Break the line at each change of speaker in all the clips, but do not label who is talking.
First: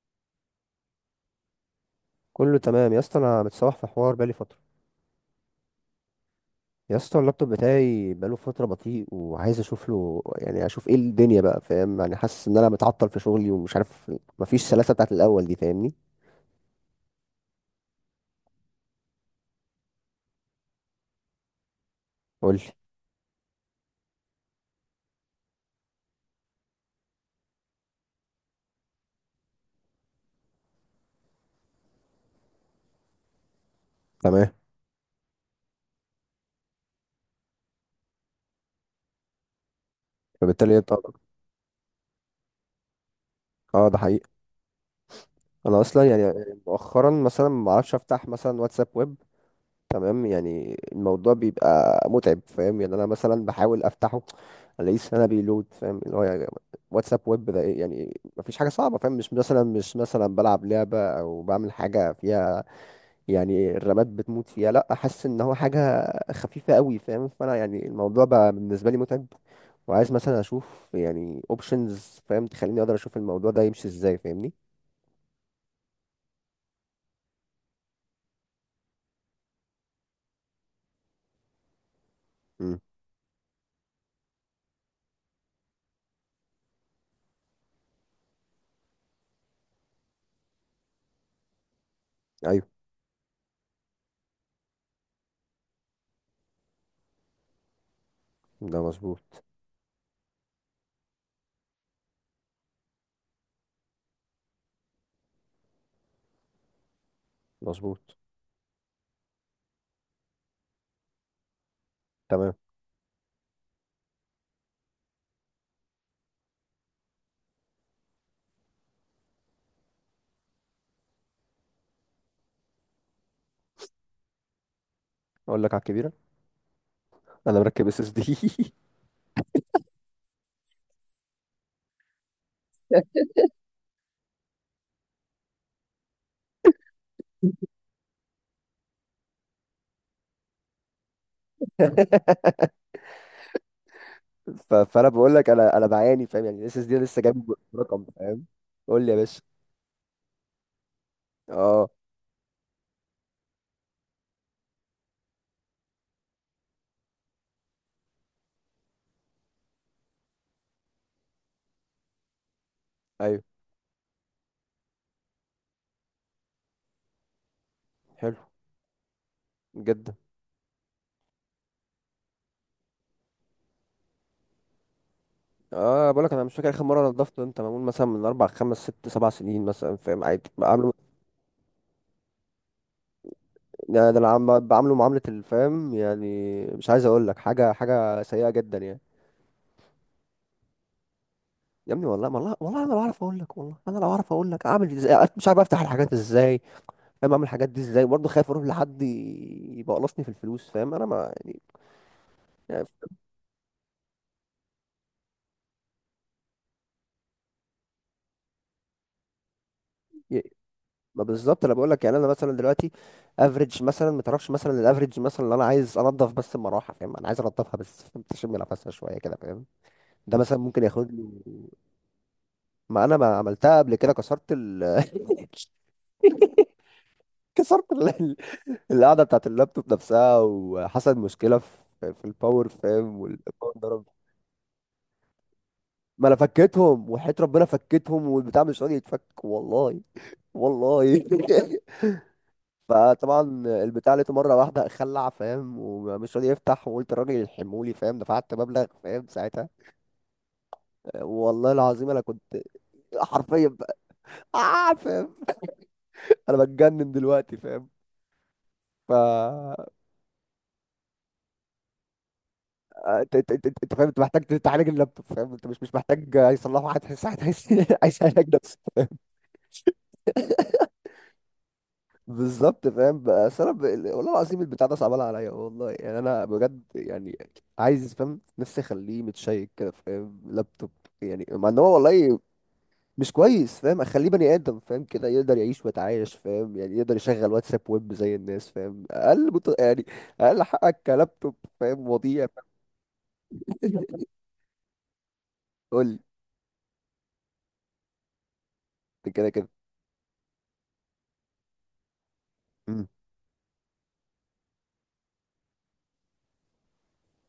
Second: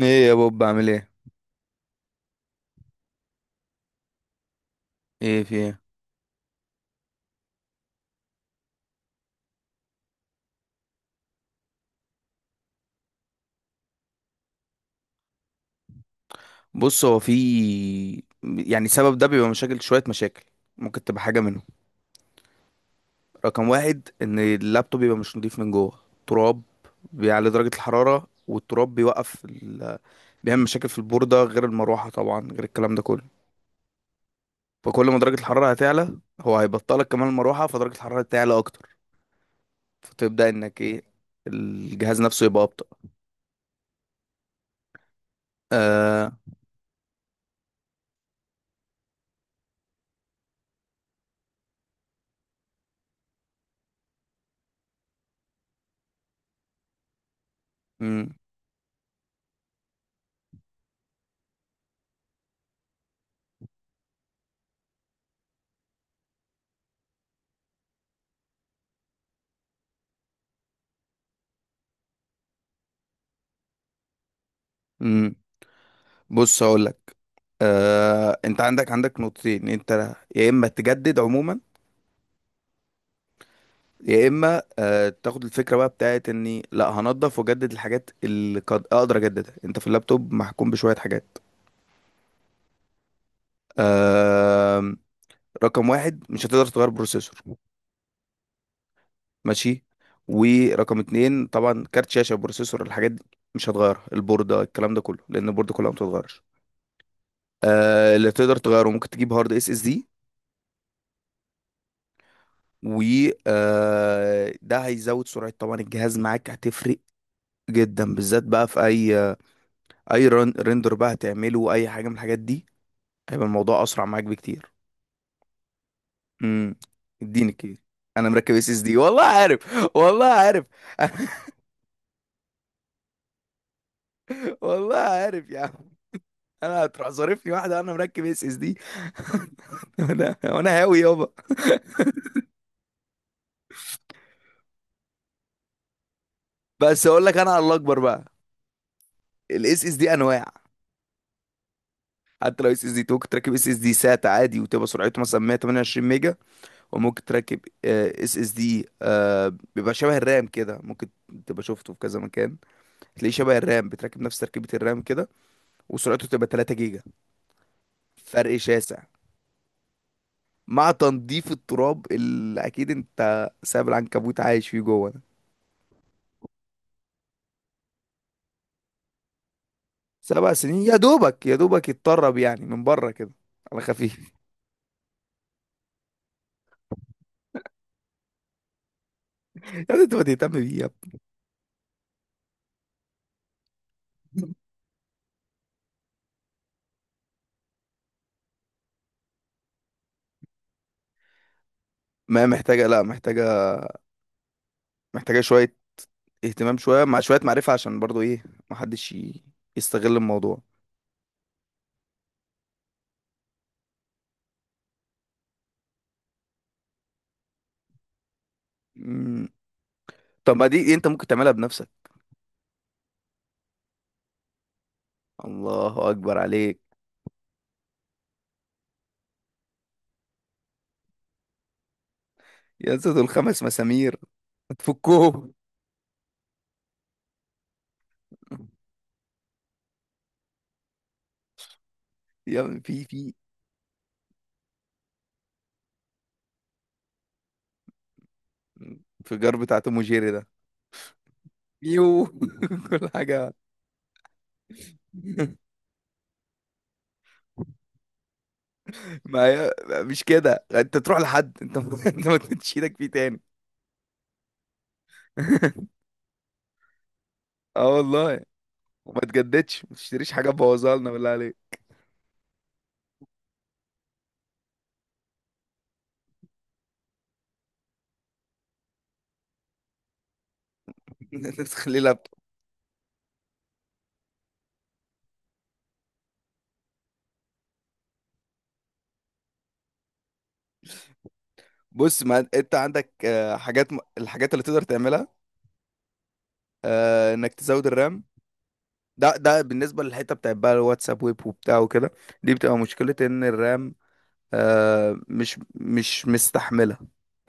ايه يا بوب بعمل ايه؟
كله تمام يا اسطى. انا متصوح في حوار بقالي فتره.
ايه في ايه؟
يا اسطى، اللابتوب بتاعي بقاله فتره بطيء، وعايز اشوف له. يعني اشوف ايه الدنيا بقى، فاهم؟ يعني حاسس ان انا متعطل في شغلي ومش عارف. مفيش سلاسه بتاعت الاول دي، فاهمني؟
بص، هو في يعني سبب ده بيبقى مشاكل، شوية مشاكل. ممكن تبقى حاجة منهم.
قول لي.
رقم واحد، ان اللابتوب بيبقى مش نضيف من جوه، تراب، بيعلي درجة الحرارة، والتراب بيعمل مشاكل في البوردة، غير المروحة طبعا، غير الكلام ده كله.
تمام.
فكل ما درجة الحرارة هتعلى، هو هيبطلك كمان المروحة، فدرجة الحرارة تعلى اكتر، فتبدأ
فبالتالي
انك
انت...
ايه، الجهاز نفسه يبقى ابطأ.
اه، ده حقيقي. انا اصلا يعني
آه...
مؤخرا مثلا ما اعرفش افتح مثلا واتساب ويب. تمام. يعني الموضوع بيبقى متعب، فاهم؟ يعني انا مثلا بحاول افتحه، الاقيه سنه بيلود، فاهم؟ اللي هو يعني واتساب ويب ده إيه؟ يعني
مم.
مفيش حاجه صعبه فاهم. مش مثلا مش مثلا بلعب لعبه او بعمل حاجه فيها يعني الرامات بتموت فيها. لا، احس ان هو حاجه خفيفه قوي فاهم. فانا يعني الموضوع بقى بالنسبه لي متعب. وعايز مثلا اشوف يعني اوبشنز، فاهم؟ تخليني اقدر اشوف الموضوع ده يمشي ازاي، فاهمني؟
مم. بص هقولك، انت عندك نقطتين. انت يا اما تجدد عموما،
امم.
يا اما تاخد الفكره بقى بتاعت اني لا هنضف واجدد الحاجات اللي قد اقدر اجددها. انت في اللابتوب محكوم بشويه حاجات.
ايوه.
آه، رقم واحد، مش هتقدر تغير بروسيسور.
ده مظبوط.
ماشي. ورقم اتنين طبعا، كارت شاشه، بروسيسور، الحاجات دي مش هتغيرها، البورده، الكلام ده كله، لان البورده كلها ما بتتغيرش.
مظبوط.
اللي تقدر تغيره، ممكن تجيب هارد اس اس دي.
تمام.
و ده هيزود سرعة طبعا الجهاز، معاك هتفرق جدا، بالذات بقى في رندر بقى هتعمله، اي حاجه من الحاجات دي، هيبقى الموضوع اسرع معاك بكتير.
اقول لك على الكبيره.
امم. اديني
انا
كده.
مركب SSD.
انا مركب اس اس دي. والله عارف، والله عارف. والله عارف يا عم. انا هتروح ظارفني واحده، انا مركب اس اس دي. انا هاوي يابا.
فانا بقول لك انا بعاني، فاهم؟ يعني الاس اس دي
بس
لسه
اقول لك انا
جايب
على، الله اكبر
رقم،
بقى.
فاهم؟ قول لي يا باشا.
الاس اس دي انواع.
اه.
حتى لو اس اس دي تو، كنت راكب اس اس دي سات عادي، وتبقى سرعته مثلا 128 ميجا. وممكن تركب اس اس دي بيبقى شبه الرام كده، ممكن تبقى شفته في كذا مكان، تلاقيه
ايوه.
شبه الرام، بتركب نفس تركيبة الرام كده، وسرعته تبقى 3 جيجا.
حلو.
فرق شاسع.
جدا.
مع تنظيف التراب اللي اكيد انت سايب العنكبوت عايش فيه جوه ده.
اه، بقول لك انا مش فاكر اخر مره نضفت. انت معمول مثلا من اربع خمس ست سبع سنين مثلا، فاهم؟ عادي
7 سنين؟
بعمله.
يا دوبك يا دوبك يتطرب يعني من بره كده، على
يعني ده انا
خفيف.
بعمله معامله الفهم يعني. مش عايز اقول لك حاجه. سيئه جدا يعني.
يا ابني انت ما تهتم بيه يا
يا ابني، والله والله والله انا لو اعرف اقول لك. والله انا لو اعرف اقول
ابني!
لك اعمل ازاي. أنا مش عارف افتح الحاجات ازاي، فاهم؟ اعمل الحاجات دي ازاي؟ برضه خايف اروح لحد يبقى قلصني في الفلوس، فاهم؟ انا ما يعني...
ما هي محتاجة،
يعني.
لا محتاجة، محتاجة شوية اهتمام، شوية مع شوية معرفة، عشان برضو ايه، محدش ي- يستغل
ي-
الموضوع.
ما بالظبط. انا بقول لك يعني انا مثلا دلوقتي افريج مثلا ما تعرفش مثلا. الافريج مثلا اللي انا عايز انضف بس المروحه، فاهم؟ انا عايز انضفها بس، فاهم؟ تشم نفسها شويه كده،
مم.
فاهم؟ ده
طب
مثلا
ما
ممكن
دي انت
ياخد
ممكن
لي...
تعملها بنفسك.
ما انا ما عملتها قبل كده. كسرت ال...
الله اكبر عليك.
كسرت القعده بتاعت اللابتوب نفسها، وحصل مشكله في الباور،
يا اسطى
فاهم؟
دول خمس
والباور ضرب.
مسامير هتفكهم.
ما انا فكيتهم، وحياة ربنا فكيتهم، والبتاع مش راضي يتفك، والله. والله.
يا ابني في
فطبعا البتاع لقيته مره واحده خلع، فاهم؟ ومش راضي يفتح. وقلت الراجل يلحمهولي، فاهم؟ دفعت مبلغ، فاهم؟
انفجار
ساعتها.
بتاع توم وجيري ده.
والله العظيم انا
يو.
كنت
كل حاجه.
حرفيا بقى... آه، فاهم. انا بتجنن دلوقتي، فاهم؟ ف
ما هي مش كده، انت تروح لحد، انت انت ما تمدش ايدك فيه
انت
تاني.
انت انت انت فاهم، انت محتاج تعالج اللابتوب، فاهم؟ انت مش مش محتاج يصلحه حد، ساعتها عايز
اه
عايز
والله.
يعالج نفسه، فاهم؟
وما تجددش، ما تشتريش حاجه تبوظها لنا بالله عليك.
بالظبط فاهم. بس انا والله العظيم البتاع ده صعبان عليا، والله يعني. انا بجد يعني، عايز فاهم نفسي اخليه متشيك كده، فاهم؟ لابتوب. يعني
انت
مع ان هو
تخلي لابتوب!
والله مش كويس فاهم. اخليه بني ادم، فاهم؟ كده يقدر يعيش ويتعايش، فاهم؟ يعني يقدر يشغل واتساب ويب زي الناس، فاهم؟ اقل يعني اقل حقك كلابتوب، فاهم؟
بص،
وضيع.
ما انت عندك حاجات، الحاجات اللي تقدر تعملها.
قول
انك تزود الرام.
لي.
ده
كده
ده
كده.
بالنسبه للحته بتاعت بقى الواتساب ويب وبتاع وكده، دي بتبقى
امم.
مشكله ان الرام مش مستحمله.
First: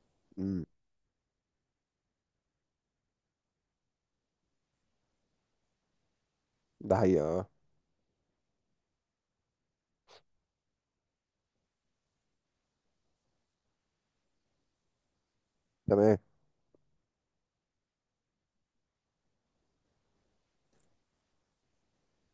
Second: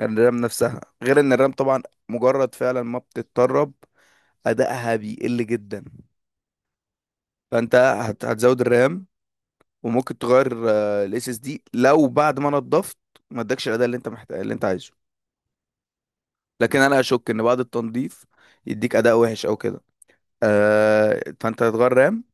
الرام
امم.
نفسها غير ان الرام طبعا مجرد فعلا ما بتتطرب، ادائها بيقل جدا.
ده حقيقة، اه.
فانت هتزود الرام، وممكن تغير الاس اس دي لو بعد ما نضفت ما ادكش الاداء اللي انت محتاج اللي انت عايزه.
تمام.
لكن انا اشك ان بعد التنظيف يديك اداء وحش او كده. آه، فانت هتغير رام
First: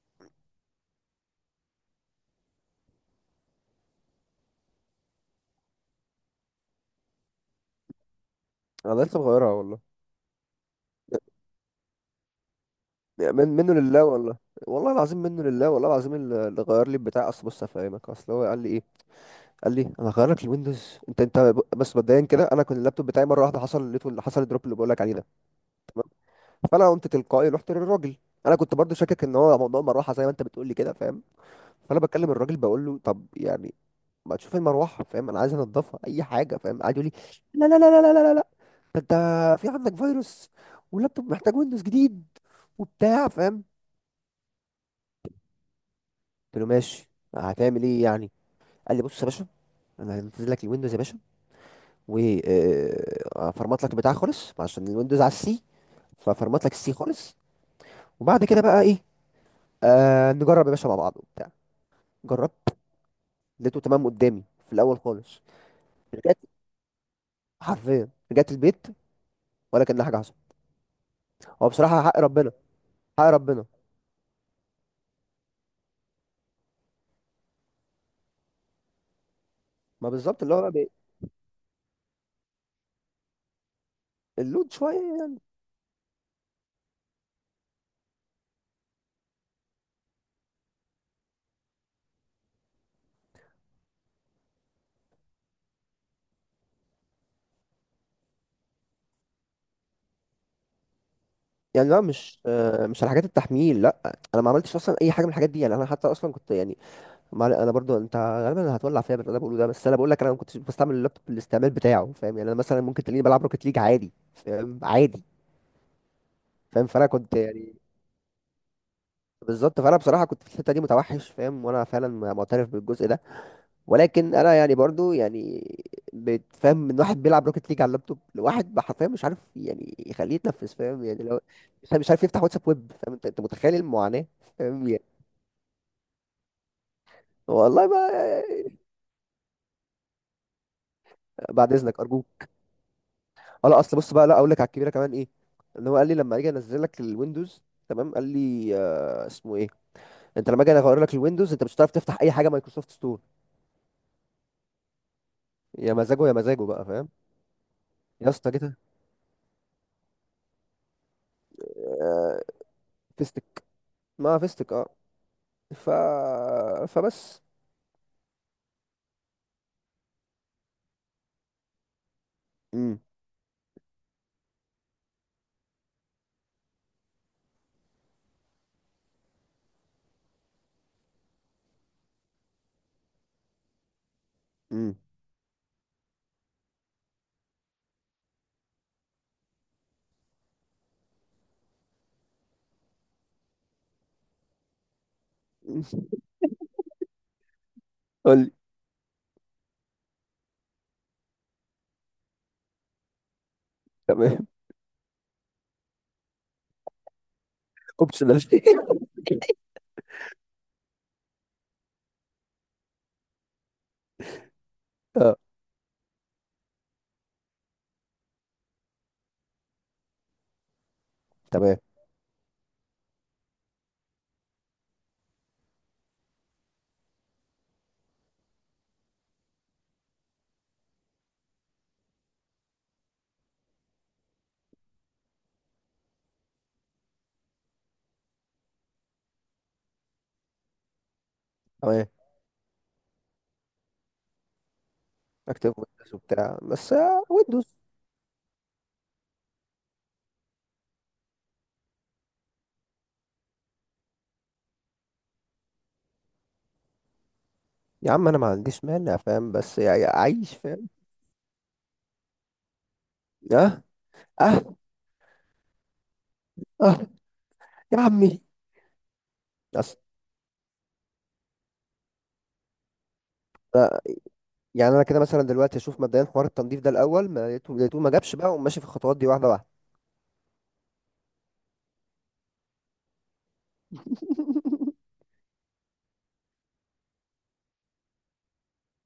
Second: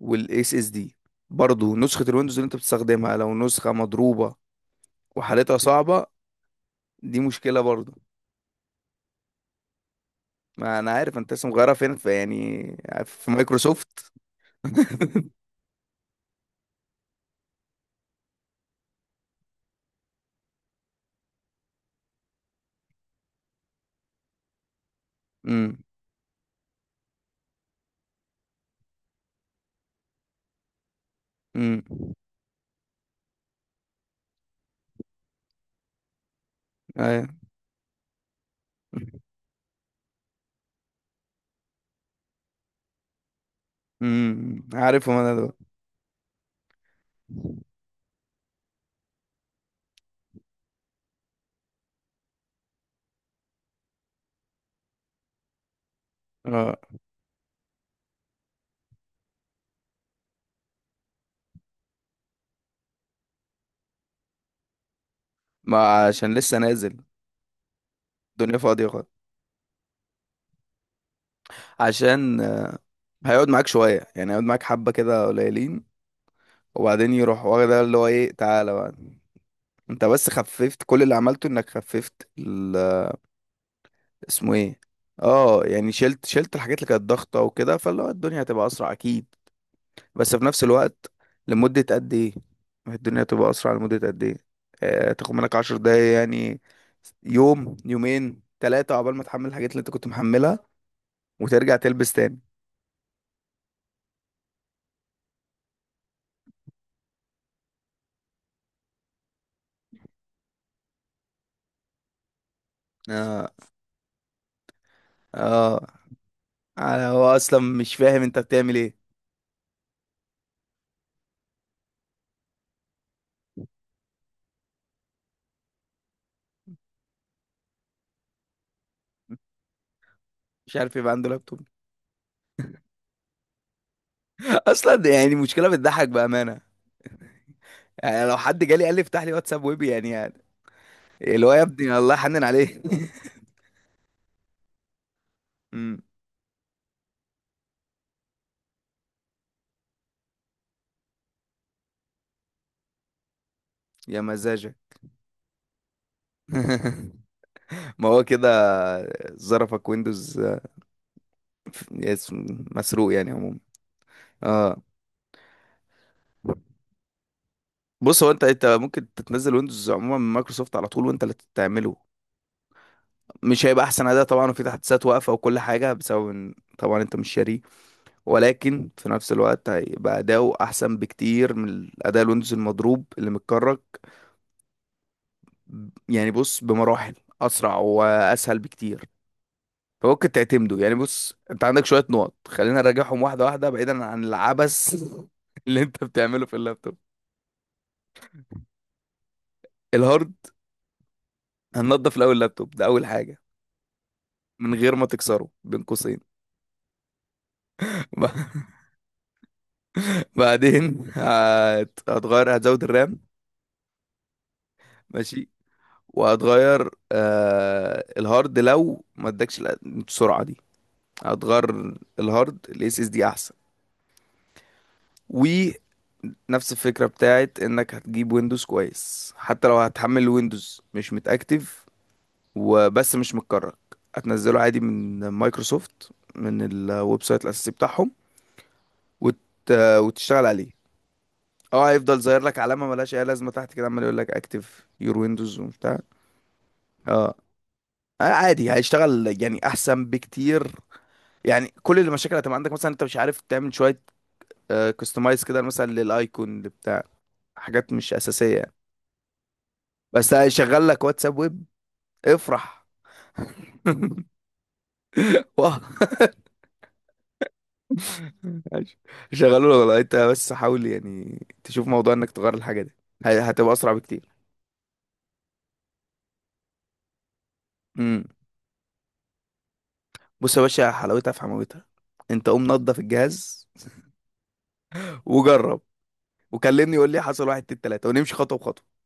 والاس اس دي. برضو نسخة الويندوز اللي انت بتستخدمها، لو نسخة مضروبة وحالتها صعبة، دي مشكلة برضو.
انا لسه مغيرها والله.
ما انا عارف انت لسه مغيرها فين، في يعني، في
من منه لله
مايكروسوفت.
والله. والله العظيم منه لله. والله العظيم. اللي غير لي البتاع، اصل بص افهمك. اصل هو قال لي ايه؟ قال لي انا هغير لك الويندوز. انت انت بس مبدئيا كده. انا كنت اللابتوب بتاعي مره واحده حصل لقيته. اللي حصل الدروب اللي بقول لك عليه ده.
امم.
فانا قمت تلقائي رحت للراجل. انا كنت برضو شاكك ان هو موضوع المروحه زي ما انت بتقول لي كده، فاهم؟
امم.
فانا بكلم الراجل، بقول له طب يعني ما تشوف المروحه، فاهم؟ انا عايز انضفها اي حاجه، فاهم؟ قاعد يقول لي
ايوه.
لا لا لا لا لا لا لا. ده انت في عندك فيروس، واللابتوب محتاج ويندوز جديد، وبتاع، فاهم؟
امم. عارفهم انا دول.
قلت له ماشي، هتعمل ايه يعني؟ قال لي بص يا باشا، انا هنزل لك الويندوز يا باشا، وفرمت لك البتاع خالص عشان الويندوز على السي، ففرمت لك
اه،
السي خالص. وبعد كده بقى ايه، نجرب يا باشا مع بعض وبتاع. جربت، لقيته تمام قدامي في الاول خالص.
ما عشان
رجعت،
لسه نازل،
حرفيا رجعت
الدنيا فاضية
البيت.
خالص.
ولا كان حاجه حصلت. هو بصراحه حق
عشان
ربنا. حق
هيقعد
ربنا.
معاك شوية، يعني هيقعد معاك حبة كده قليلين، وبعدين يروح واخد اللي هو ايه، تعالى بقى، انت
ما
بس
بالظبط. اللي هو بقى
خففت، كل اللي عملته انك خففت. اسمه
اللود
ايه،
شويه.
اه يعني شلت الحاجات اللي كانت ضغطة وكده، فاللي هو الدنيا هتبقى اسرع اكيد. بس في نفس الوقت، لمدة قد ايه؟ ما هي الدنيا هتبقى اسرع لمدة قد ايه؟ آه، تاخد منك 10 دقايق يعني، يوم يومين ثلاثة، عقبال ما تحمل الحاجات اللي انت كنت محملها وترجع
يعني لا،
تلبس تاني.
مش مش على حاجات التحميل. لا، انا ما عملتش اصلا اي حاجه من الحاجات دي يعني. انا حتى اصلا كنت يعني ما علي- انا برضو انت غالبا هتولع فيا باللي انا بقوله ده. بس انا بقول لك انا ما كنتش بستعمل اللابتوب بالاستعمال بتاعه، فاهم؟ يعني انا مثلا ممكن تلاقيني بلعب
اه.
روكيت ليج عادي، فاهم؟ عادي.
اه.
فاهم. فانا
أنا
كنت
هو اصلا
يعني...
مش فاهم انت بتعمل ايه.
بالظبط. فانا بصراحه كنت في الحته دي متوحش، فاهم؟ وانا فعلا معترف بالجزء ده. ولكن انا يعني برضو يعني بتفهم من واحد بيلعب روكيت ليج على اللابتوب لواحد حرفيا مش عارف يعني يخليه يتنفس،
مش عارف
فاهم؟
يبقى
يعني
عنده
لو
لابتوب!
مش عارف يفتح واتساب ويب، فاهم؟ انت انت متخيل المعاناه، فاهم؟ يعني
اصلا يعني مشكلة بتضحك بأمانة.
والله ما...
يعني لو حد جالي قال لي افتح لي واتساب ويبي، يعني, اللي هو يا
بعد
ابني
اذنك
الله يحنن
ارجوك.
عليه.
اه لا، اصل بص بقى، لا اقول لك على الكبيره كمان ايه. ان هو
مم.
قال لي لما اجي انزل لك الويندوز، تمام، قال لي اسمه ايه. انت لما اجي اغير لك الويندوز انت مش هتعرف تفتح اي حاجه مايكروسوفت ستور.
يا مزاجك.
يا مزاجه يا مزاجه بقى، فاهم؟
ما هو
يا
كده.
اسطى جيت.
ظرفك ويندوز،
آه.
اسم- مسروق يعني عموما.
فيستك، ما فيستك
اه.
اه. ف فبس.
بص، هو انت ممكن تتنزل ويندوز عموما من مايكروسوفت على طول وانت اللي تعمله.
امم.
مش هيبقى احسن اداء طبعا، وفي تحديثات واقفه، وكل حاجه بسبب ان طبعا انت مش شاريه. ولكن في نفس الوقت هيبقى اداؤه احسن بكتير من اداء الويندوز المضروب اللي متكرك.
امم.
يعني بص، بمراحل اسرع واسهل بكتير. فممكن تعتمده. يعني بص، انت عندك شويه نقط، خلينا نراجعهم واحده واحده، بعيدا عن العبث اللي انت بتعمله في اللابتوب.
قول لي.
الهارد، هننضف الاول اللابتوب ده اول حاجه،
تمام.
من غير ما تكسره بين قوسين. ب-
اوبشنال.
بعدين هتغير، هتزود الرام.
اه.
ماشي. وهتغير الهارد، لو ما ادكش السرعه دي،
تمام.
هتغير الهارد الاس اس دي احسن. و نفس الفكرة بتاعت انك هتجيب ويندوز كويس. حتى لو هتحمل ويندوز مش متأكتف وبس مش متكرر، هتنزله عادي من مايكروسوفت، من الويب سايت الاساسي بتاعهم، وت... وتشتغل عليه. اه،
تمام.
هيفضل ظاهر لك علامه ملهاش اي لازمه تحت كده، عمال يقول لك اكتف يور ويندوز
اكتب
وبتاع.
ويندوز وبتاع بس،
اه،
ويندوز.
عادي هيشتغل يعني احسن بكتير. يعني كل المشاكل هتبقى عندك مثلا انت مش عارف تعمل شويه كستمايز كده مثلا للايكون اللي بتاع، حاجات
يا
مش
عم انا ما
اساسيه يعني.
عنديش مانع، فاهم؟ بس يا
بس
عيش،
هيشغل
فاهم؟
لك واتساب ويب، افرح.
اه. اه.
واه.
اه. يا عمي.
ماشي. شغلوا له
أصل...
والله، انت بس حاول يعني تشوف موضوع انك تغير الحاجه دي، هتبقى اسرع
آه،
بكتير.
يعني انا كده مثلا دلوقتي اشوف مبدئيا حوار التنظيف ده الاول. ما لقيته لقيته ما
امم.
جابش بقى، وماشي في الخطوات دي واحده واحده.
بص يا باشا، حلاوتها في حماوتها، انت قوم نضف الجهاز وجرب، وكلمني يقول لي حصل واحد اتنين تلاته، ونمشي خطوه بخطوه.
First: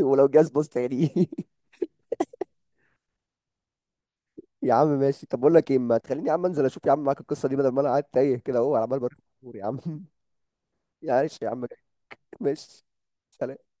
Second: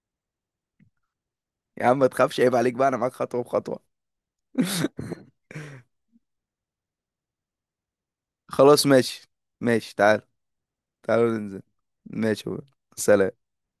ولو جاز بص يعني.
يا عم ما تخافش، عيب عليك بقى، انا معاك خطوه بخطوه.
يا عم ماشي. طب بقول لك ايه، ما تخليني يا عم انزل اشوف يا عم معاك القصه دي، بدل ما انا قاعد تايه كده اهو
خلاص
عمال بدور.
ماشي.
يا عم.
ماشي تعال، تعالوا
معلش يا
ننزل.
عم.
ماشي يا بابا.
ماشي.
سلام.
سلام.